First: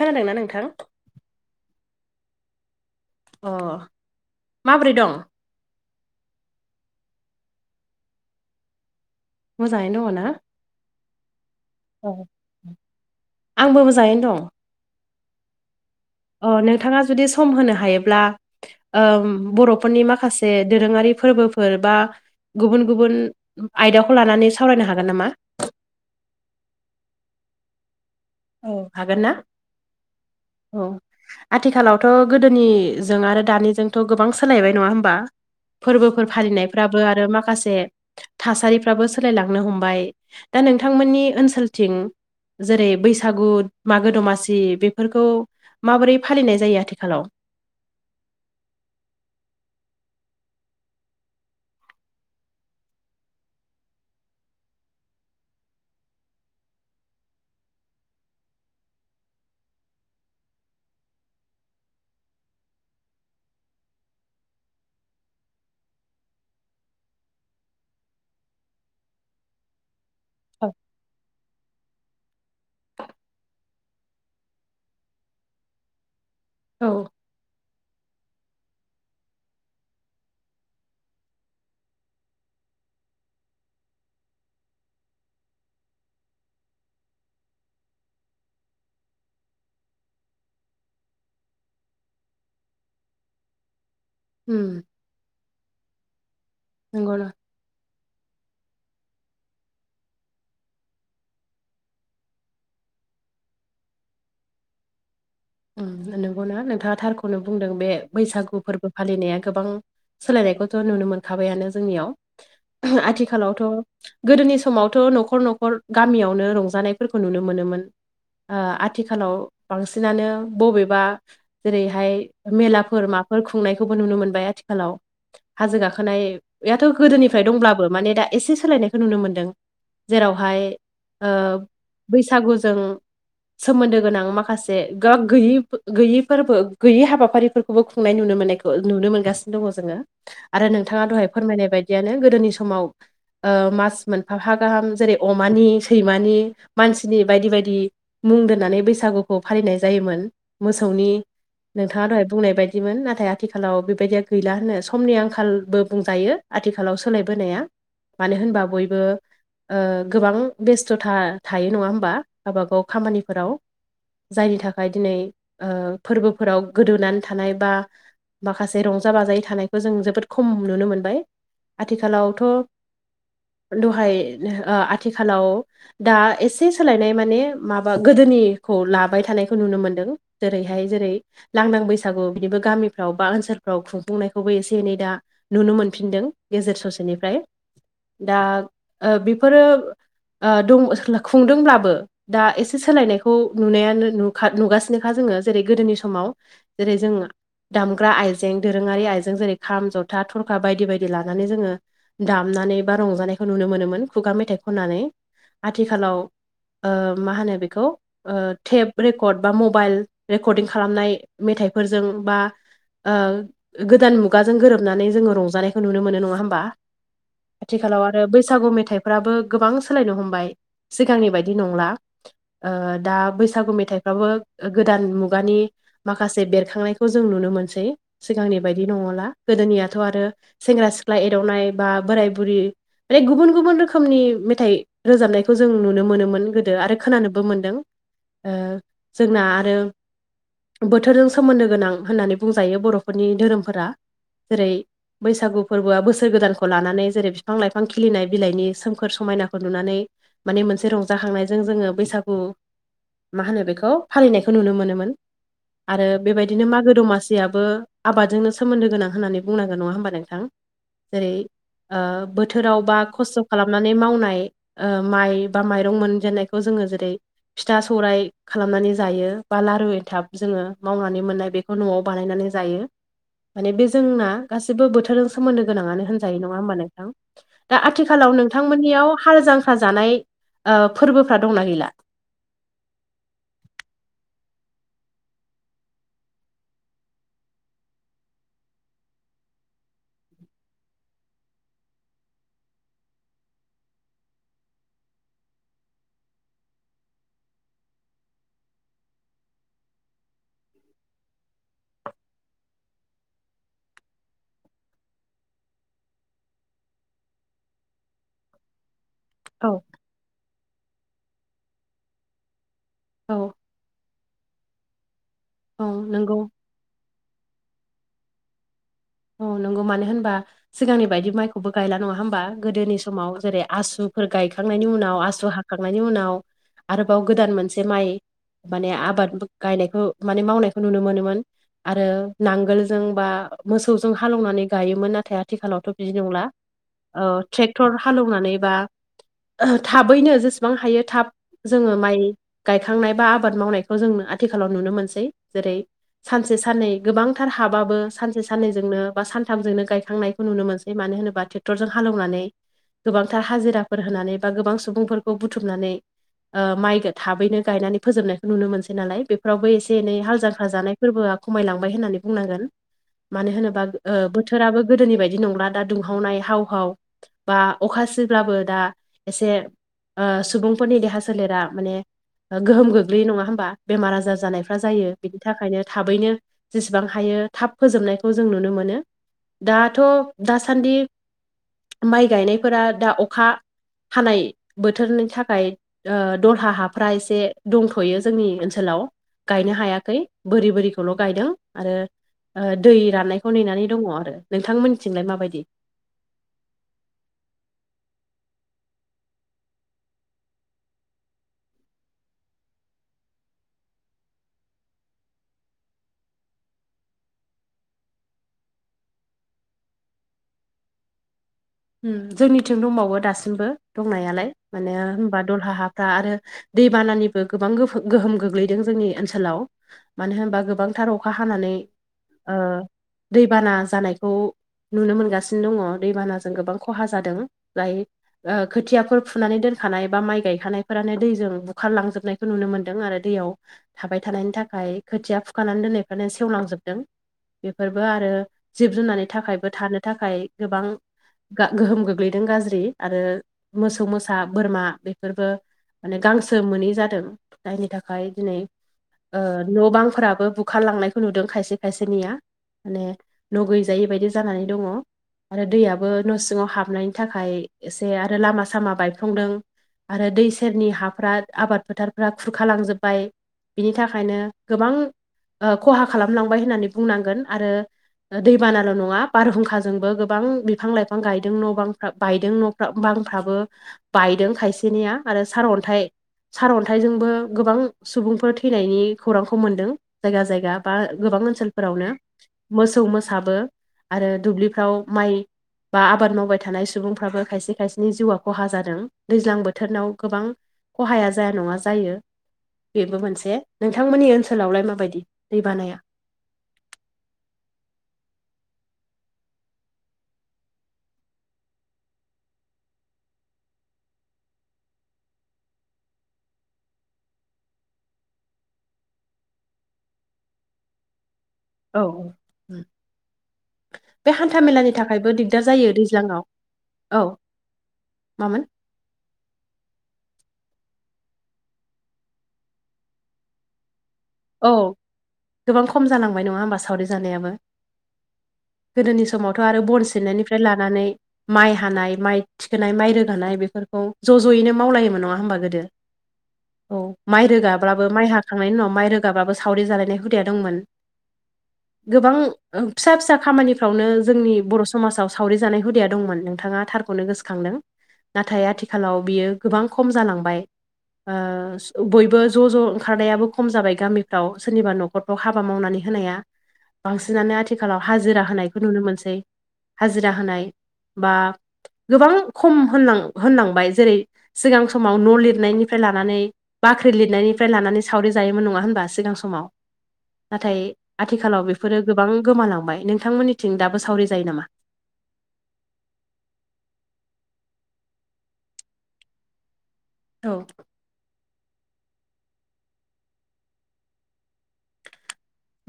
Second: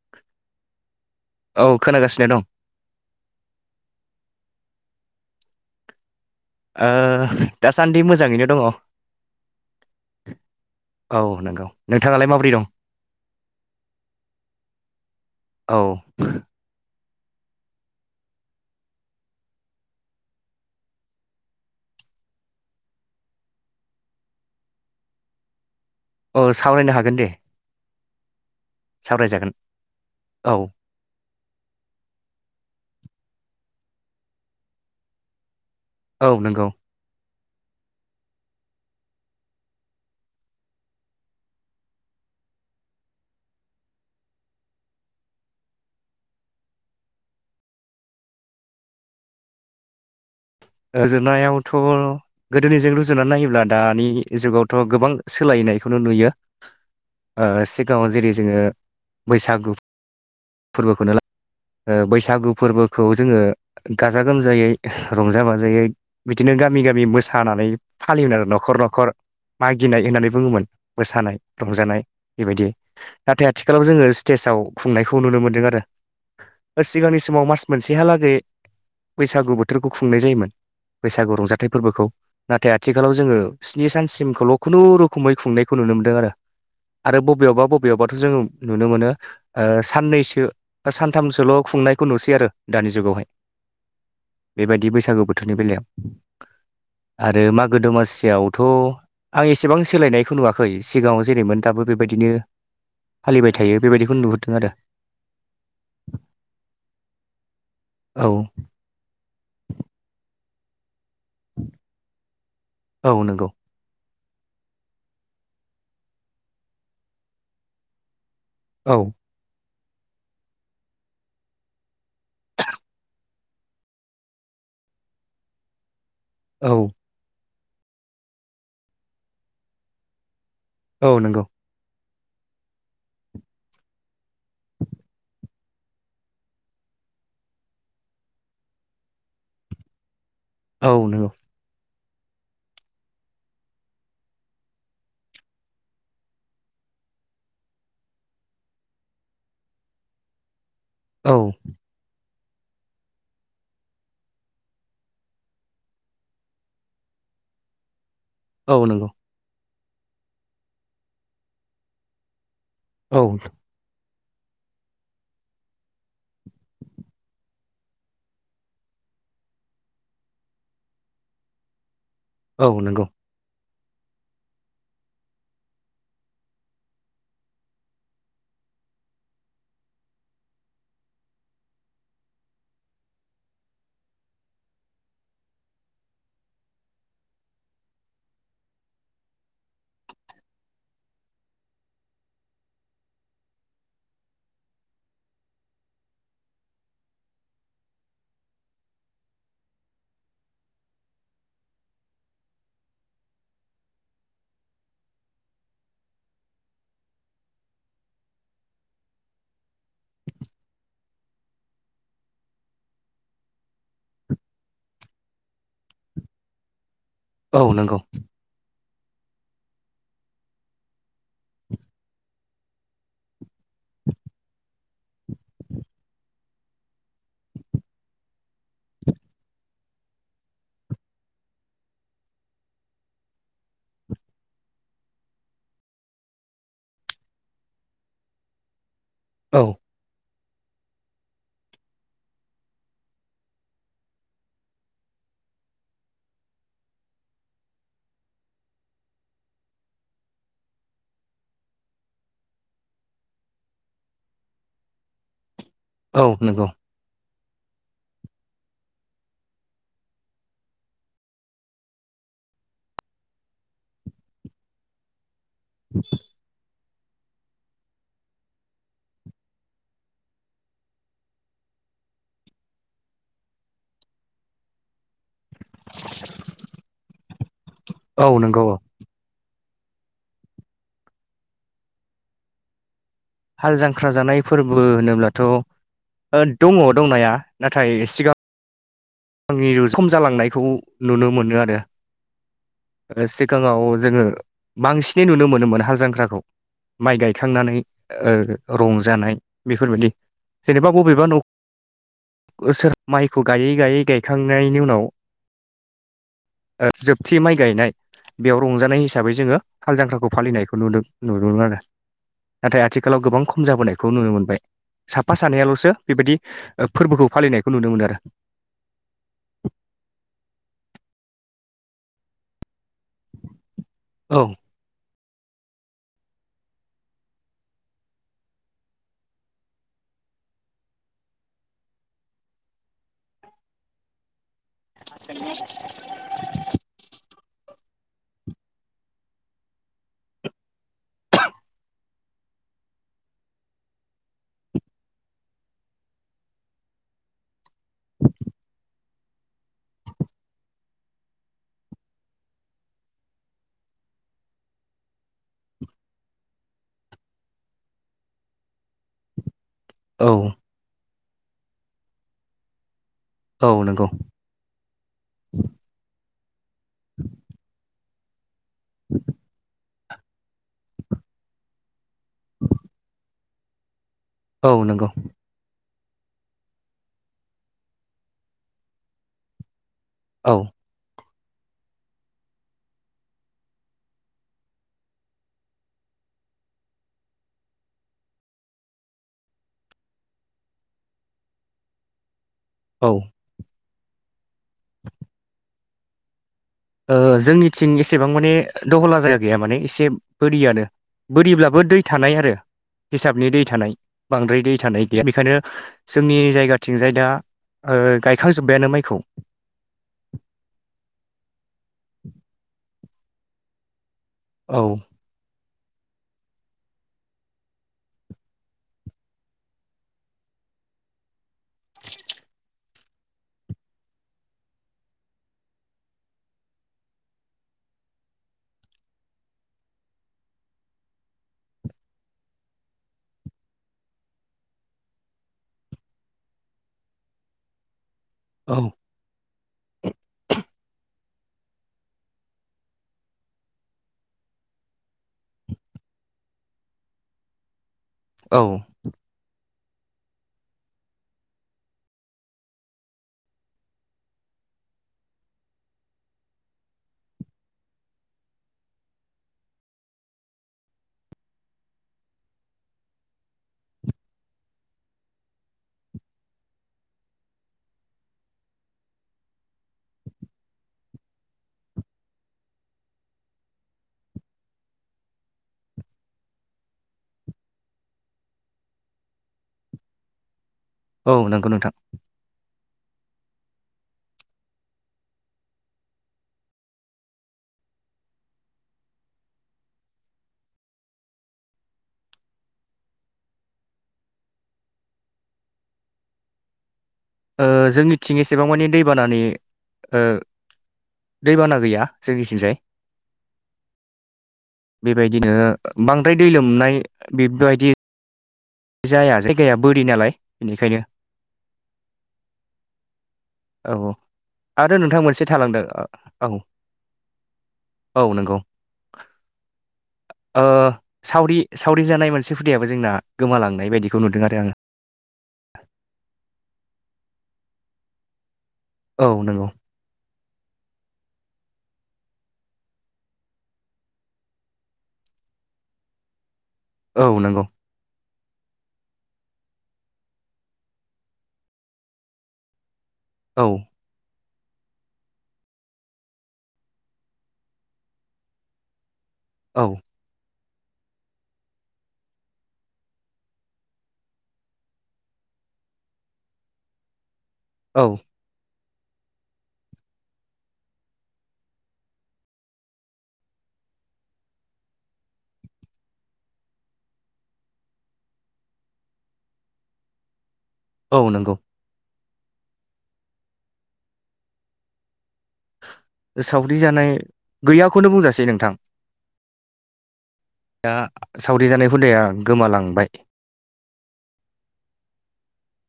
खोनादोंना नोंथां? औ खोनागासिनो दं अ माब्रै दं? ओ दासान्दि मोजाङैनो दङ मोजाङै दङ ना? औ नंगौ औ नोंथाङालाय माब्रै दं? आंबो मोजाङैनो दं औ अ नोंथाङा जुदि सम होनो हायोब्ला ओम बर'फोरनि माखासे दोरोङारि फोरबोफोर बा गुबुन गुबुन आयदाखौ लानानै सावरायनो हागोन नामा? अ सावरायनो हागोन दे औ हागोन ना सावरायजागोन औ आथिखालावथ' गोदोनिजों आरो दानिजोंथ' गोबां सोलायबाय नङा होमबा फोरबोफोर औ नंगौ फालिनायफ्राबो आरो माखासे थासारिफ्राबो सोलायलांनो हमबाय दा नोंथांमोननि ओनसोलथिं जेरै बैसाग बैसागु मागो दमासि बेफोरखौ माबोरै फालिनाय जायो आथिखालाव ओजोननायावथ' गोदोनिजों रुजुनानै नायोब्ला दानि जुगावथ' गोबां सोलायनायखौनो नुयो। ओ सिगाङाव जेरै जोङो बैसागु फोरबोखौनो ला ओ बैसागु फोरबोखौ जोङो गाजा-गोमजायै रंजा-बाजा जों [unintelligible] बिदिनो गामि गामि मोसानानै फालि [unintelligible] आरो न'खर न'खर मागिनाय होननानै बुङोमोन मोसानाय रंजानाय बेबायदि नाथाय आथिखालाव जोङो स्टेजाव खुंनायखौ नुनो मोनदों आरो औ सिगांनि समाव मास मोनसेहालागै बैसागु बोथोरखौ खुंनाय जायोमोन। बैसागु रंजाथाइ फोरबोखौ नाथाय आथिखालाव जोङो स्नि सानसिमखौल' खुनुरुखुमै खुंनायखौ नुनो मोनदों आरो आरो बबेयावबा बबेयावबाथ' जों नुनो मोनो ओ साननैसो बा सानथामसोल' खुंनायखौ नुसै आरो दानि जुगावहाय उम बेबायदि बैसागो बोथोरनि बेलायाव नंगौना आरो मागो दमासियाव थ' आं एसेबां सोलायनायखौ नुवाखै सिगाङाव जेरैमोन दाबो बेबायदिनो फालिबाय थायो बेबायदिखौनो नुहुरदों आरो उम नंगौना नोंथाङा थारखौनो बुंदों बे औ बैसागु फोरबो फालिनाया गोबां सोलायनायखौथ' नुनो मोनखाबायानो जोंनियाव औ नंगौ आथिखालावथ' गोदोनि समावथ' न'खर न'खर गामियावनो रंजानायफोरखौ नुनो मोनोमोन ओ औ आथिखालाव बांसिनानो बबेबा जेरैहाय मेलाफोर माब फोर खुंनायखौबो नुनो मोनबाय आथिखालाव हाजो औ गाखोनायथ' गोदोनि नि दंब्लाबो माने दा एसे सोलायनायखौ नुनो मोनदों जेरावहाय औ ओ नंगौ बैसागुजों सोमोन्दो गोनां माखासे गोब गैयै-गैयैफोरबो गैयै हाबाफारिफोरखौबो खुंनाय नुनो मोननायखौ नुनो मोनगासिनो दङ जोङो। आरो औ नोंथाङा नंगौ दहाय फोरमायनाय बायदियानो गोदोनि समाव ओ मास मोनफा‌ गाहाम जेरै अमानि सैमानि मानसिनि बायदि बायदि। मुं दोननानै बैसागुखौ फालिनाय जायोमोन मोसौनि औ नोंथाङा दहाय बुंनाय बायदिमोन नाथाय आथिखालाव बेबायदिया गैला होनो समनि आंखालबो बुंजायो। आथिखालाव सोलायबोनाया मानो होनबा औ बयबो नंगौ ओ गोबां बेस्थ'था थायो नङा होमबा गावब गाव औ खामानिफोराव जायनि थाखाय दिनै ओ फोरबोफोराव गोदौानै थानाय बा माखासे रंजा बाजायै थानायखौ जों जोबोद खम नुनो मोनबाय आथिखालाव थ' औ नंगौ दहाय ओ आथिखालाव दा एसे सोलायनाय माने माबा गोदोनिखौ लाबाय थानायखौ खौ नुनो मोन्दों जेरैहाय जेरै लांदां बैसागु बिदिबो गामिफ्राव बा ओनसोलफ्राव खुंफुंनायखौबो एसे एनै दा नुनो मोनफिनदों गेजेर ससेनिफ्राय दा बेफोरो ओ दं खुंदोंब्लाबो दा एसे सोलायनायखौ नुनायानो नु नुगासिनोखा जोङो जेरै गोदोनि समाव जेरै जों दामग्रा आइजें दोरोङारि आइजें जेरै खाम जथा थरखा बायदि बायदि लानानै जोङो दामनानै बा रंजानायखौ नुनो मोनोमोन खुगा मेथाइ खननानै आथिखालाव मा होनो बेखौ ओ थेप रेकर्ड बा मबाइल रेकर्डं खालामनाय मेथाइफोरजों बा ओ गोदान मुगाजों गोरोबनानै जोङो रंजानायखौ नुनो मोनो नङा होमबा औ नंगौ आथिखालाव आरो बै बैसागु मेथाइफ्राबो गोबां सोलायनो हमबाय सिगांनि बायदि नंला ओ दा बैसागु मेथाइ फेथाइफ्राबो गोदान मुगानि माखासे बेरखांनाय खौ जों नुनो मोनसै सिगांनि बायदि नङला गोदोनियाथ' आरो सेंग्रा सिख्ला एरवनाय बा बोराय बुरि माने गुबुन गुबुन रोखोमनि मेथाइ रोजाबनायखौ जों नुनो मोनोमोन गोदो आरो खोनानोबो मोनदों जोंना औ आरो बोथोरजों सोमोन्दो गोनां होननानै बुंजायो बर'फोरनि धोरोमफोरा जेरै बैसागु फोरबोआ बोसोर गोदानखौ लानानै जेरै बिफां लाइफां खिलिनाय बिलाइनि सोमखोर समायनाखौ नुनानै माने मोनसे रंजाखांनायजों जोङो बैसागु मा होनो बेखौ फालिनायखौ नुनो मोनोमोन आरो औ नंगौ बेबायदिनो मागो दमास याबो आबादजोंनो सोमोन्दो गोनां होन्नानै बुंनांगोन नङा होमबा नोंथां जेरै ओ बोथोराव बा खस्थ' खालामनानै मावनाय माइ बा माइरं मोनजेननायखौ जोङो जेरै फिथा सौराइ खालामनानै जायो बा लारु एनथाब जोङो मावनानै मोननाय बेखौ न'आव बानायनानै जायो। माने बे जोंना गासिबो बोथोरजों सोमोन्दो गोनाङानो होनजायो नङा होमबा नोंथां दा औ आथिखालाव नंगौ औ नोंथांमोननियाव हाल जांख्रा जानाय फोरबोफ्रा दंना गैला हाल जांख्रा जानाय फोरबो होनोब्लाथ' दङ दंनाया नाथाय सिगांाव आंनि सम जालांनायखौ नुनो मोनो आरो सिगाङाव जोङो बांसिनै नुनो मोनोमोन हाल जांख्राखौ माइ गायखांनानै ओ रंजानाय बेफोरबायदि जेनेबा बबेबा न' सोर माइखौ गायै गायै गायखांनायनि उनाव जोबथि माइ गायनाय बेयाव रंजानाय हिसाबै हिसाबै जोङो औ हाल जांख्राखौ फानायखौ नुदों नुनो मोन आरो नाथाय आथिखालाव औ गोबां खम जाबोनायखौ खौ नुनो मोनबाय साफा औ सानैयाल'सो नंगौ बेबायदि ओ फोरबोखौ फालिनायखौ नुनो मोनो आरो औ नंगौ मानो होनबा सिगांनि बायदि माइखौबो गायला नङा होमबा गोदोनि समाव जेरै आसुफोर औ गायखां खांनायनि उनाव आसु हाखांनायनि उनाव आरोबाव गोदान मोनसे माइ माने आबाद गायनायखौ माने मावनायखौ नुनो मोनोमोन आरो नांगोलजों बा मोसौजों हालौनानै गायोमोन नाथाय आथिखालावथ' बिदिनो जोंला ओ ट्रेक्टर हालेवनानै बा थाबैनो जेसेबां हायो थाब जोङो माइ गायखांनाय बा आबाद मावनायखौ जों आथिखालाव नुनो मोनसै जेरै सानसे साननै गोबांथार हाबाबो सानसे साननैजोंनो बा सानथामजोंनो गायखांनायखौ नुनो मोनसै मानो होनोबा ट्रेक्टरजों हालेवनानै गोबांथार हाजिराफोर होनानै बा गोबां सुबुंफोरखौ बुथुमनानै माइखौ थाबैनो गायनानै फोजोबनायखौ नुनो मोनसै नालाय बेफोरावबो एसे एसे एनै हाल जांख औ जानाय फोरबोआ खमायलांबाय होननानै बुंनांगोन मानो औ होनोबा नंगौ बोथोराबो गोदोनि बायदि नंला दा दुंहावनाय हाव हाव बा अखा सिब्लाबो दा एसे ओ सुबुंफोरनि देहा सोलेरा माने गोहोम गोग्लैयो नङा होमबा बेमार आजार औ जानायफ्रा नंगौ जायो बिदि थाखायनो थाबैनो जेसेबां हायो थाब फोजोबनायखौ जों नुनो मोनो दाथ' औ दासान्दि माइ गायनायफोरा दा अखा हानाय बोथोरनि थाखाय ओ दरहा हाफ्रा एसे दंथ'यो जोंनि ओनसोलाव गायनो हायाखै बोरि बोरिखौल' गायदों आरो ओ दै औ राननायखौ नेनानै दङ आरो नोंथांमोननिथिं लाय माबायदि ओ जोंनिथिं एसेबां माने दहला जायगा गैया माने एसे बोरियानो बोरिब्लाबो दै थानाय आरो हिसाबनि दै थानाय बांद्राय दै थानाय गैया बेखायनो जोंनि जायगाथिंजाय दा ओ गायखांजोब्बायानो माइखौ जोंनिथिं दंबावो दासिमबो दंनायालाय औ माने होनबा दलहा हा रा आरो दैबानानिबो गोबां गोहोम गोग्लैदों जोंनि ओनसोलाव मानो होनबा गोबांथार अखा हानानै ओ दैबाना जानायखौ नुनो मोनगासिनो दङ दैबाना जों गोबां खहा जादों जाय ओ खोथियाफोर फुनानै दोनखानाय बा माइ गायखानायफोरानो दैजों बुखारलांजोबनाय खौ नुनो मोनदों आरो दैयाव थाबाय थानायनि थाखाय खोथिया फुखानानै दोननायफ्रानो सेवलांजोबदों बेफोरबो आरो औ जिब जुनारनि थाखायबो थानो थाखाय गोबां गोहोम गोग्लैदों गाज्रि आरो मोसौ मोसा बोरमा बेफोरबो माने गांसो मोनै जादों जायनि थाखाय दिनै औ ओ न' बांफोराबो बुखारलांनायखौ नुदों खायसे खायसेनिया माने न' गैजायै बायदि जानानै दङ आरो दैया बो न' सिङाव हाबनायनि थाखाय एसे आरो लामा सामा बायफ्लंदों आरो दै सेरनि हाफ्रा आबाद फोथारफ्रा खुरखालांजोबबाय बिनि थाखायनो गोबां खहा खालामलांबाय होननानै बुंनांगोन आरो दैबानाल' नङा बारहुंखाजोंबो गोबां बिफां लाइफां गायदों न' बां बायदों न' बांफ्राबो बायदों खायसेनिया आरो सारअन्थाइ सारअन्थाइजोंबो गोबां सुबुंफोर थैनायनि खौरांखौ मोन्दों जायगा जायगा बा औ गोबां नंगौ नोंथां ओनसोलफोरावनो मोसौ मोसाबो आरो दुब्लिफ्राव माइ बा आबाद मावबाय थानाय सुबुंफ्राबो खायसे खायसेनि जिउआ खहा जादों दैज्लां बोथोरनाव गोबां खहाया जाया नङा जायो बेबो मोनसे नोंथांमोननि ओनसोलावलाय माबायदि दै बानाया ओ जोंनिथिं एसेबां मानि दैबानानि ओ दैबाना गैया जोंनि सिंजाय बेबायदिनो बांद्राय दै लोमनाय बेबायदि जाया जायगाया बोरि नालाय बेनिखायनो औ औ औ औ बे हान्थामेलानि आरो नोंथां थाखायबो मोनसे दिग्दार थालांदों जायो औ दैज्लांआव औ औ नोंगौ मामोन ओ सावरि सावरि जानाय मोनसे हुदायाबो जोंना गोमालांनाय बायदि औ गोबां खम जालांबाय नङा होमबा सावरि जानायाबो गोदोनि औ समावथ' नंगौ आरो बन सेरनायनिफ्राय लानानै माइ हानाय माइ थिखोनाय माइ रोगानाय बेफोरखौ ज' ज'यैनो मावलायोमोन नङा होनबा गोदो औ माइ रोगाब्लाबो माइ हाखांनायनि उनाव माइ रोग गाबाबो सावरि जालायनाय हुदाया दंमोन गोबां फिसा फिसा औ खामानिफ्रावनो जोंनि बर' समाजाव सावरि जानाय हुदाया दंमोन नोंथाङा थारखौनो गोसोखांदों नाथाय आथिखालाव बियो गोबां औ खम जालांबाय ओ बयबो ज' ज' ओंखारनायाबो खम जाबाय गामिफ्राव सोरनिबा न'खरफ्राव हाबा मावनानै होनाया बांसिनानो आथिखालाव औ हाजिरा होनाय फोर नुनो मोनसै हाजिरा होनाय बा गोबां खम होनां होनलांबाय जेरै सिगां समाव न' लिरनायनिफ्राय लानानै बाख्रि लिरनायनिफ्राय लानानै सावरि जायोमोन नङा होन सिगां समाव ना औ नंगौ आथिखालाव बेफोरो गोबां गोमालांबाय नोंथांमोननिथिं दाबो सावरि जायो नामा सावरि जानाय गैयाखौनो बुंजासै नोंथां औ दा सावरि जानाय हुदाया गोमालांबाय।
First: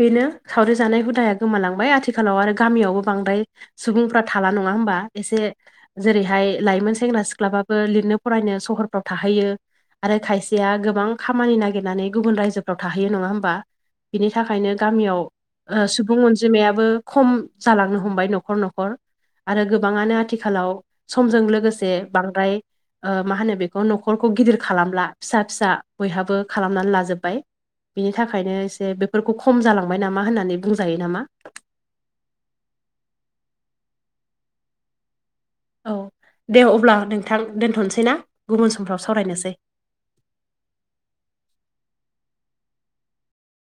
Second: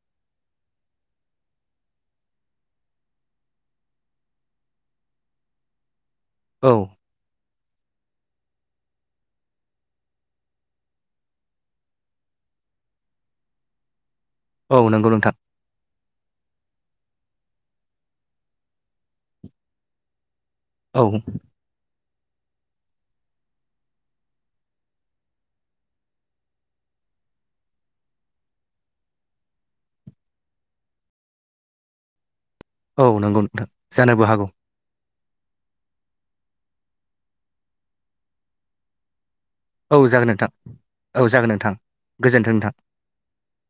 बेनो सावरि जानाय हुदाया गोमालांबाय आथिखालाव आरो गामियावबो बांद्राय सुबुंफोरा थाला नङा होमबा एसे जेरैहाय औ लाइमोन सेंग्रा सिख्लाबाबो लिरनो फरायनो सहरफ्राव थाहैयो। आरो खायसेया गोबां खामानि नागिरनानै गुबुन रायजोफ्राव थाहैयो नङा होमबा। बिनि थाखायनो औ नंगौ गामियाव नोंथां सुबुं अनजिमायाबो खम जालांनो हमबाय न'खर-न'खर। आरो गोबाङानो आथिखालाव औ समजों लोगोसे बांद्राय ओ मा होनो बेखौ न'खरखौ गिदिर खालामब्ला फिसा-फिसा बयहाबो खालामनानै लाजोबबाय। बिनि थाखायनो एसे बेफोरखौ खम जालांबाय नामा होननानै बुंजायो नामा। औ नंगौ नोंथां जानोबो हागौ औ दे अब्ला नोंथां दोनथ'नोसै ना गुबुन समफ्राव सावरायनोसै औ जागोन नोंथां औ जागोन नोंथां गोजोनथों नोंथां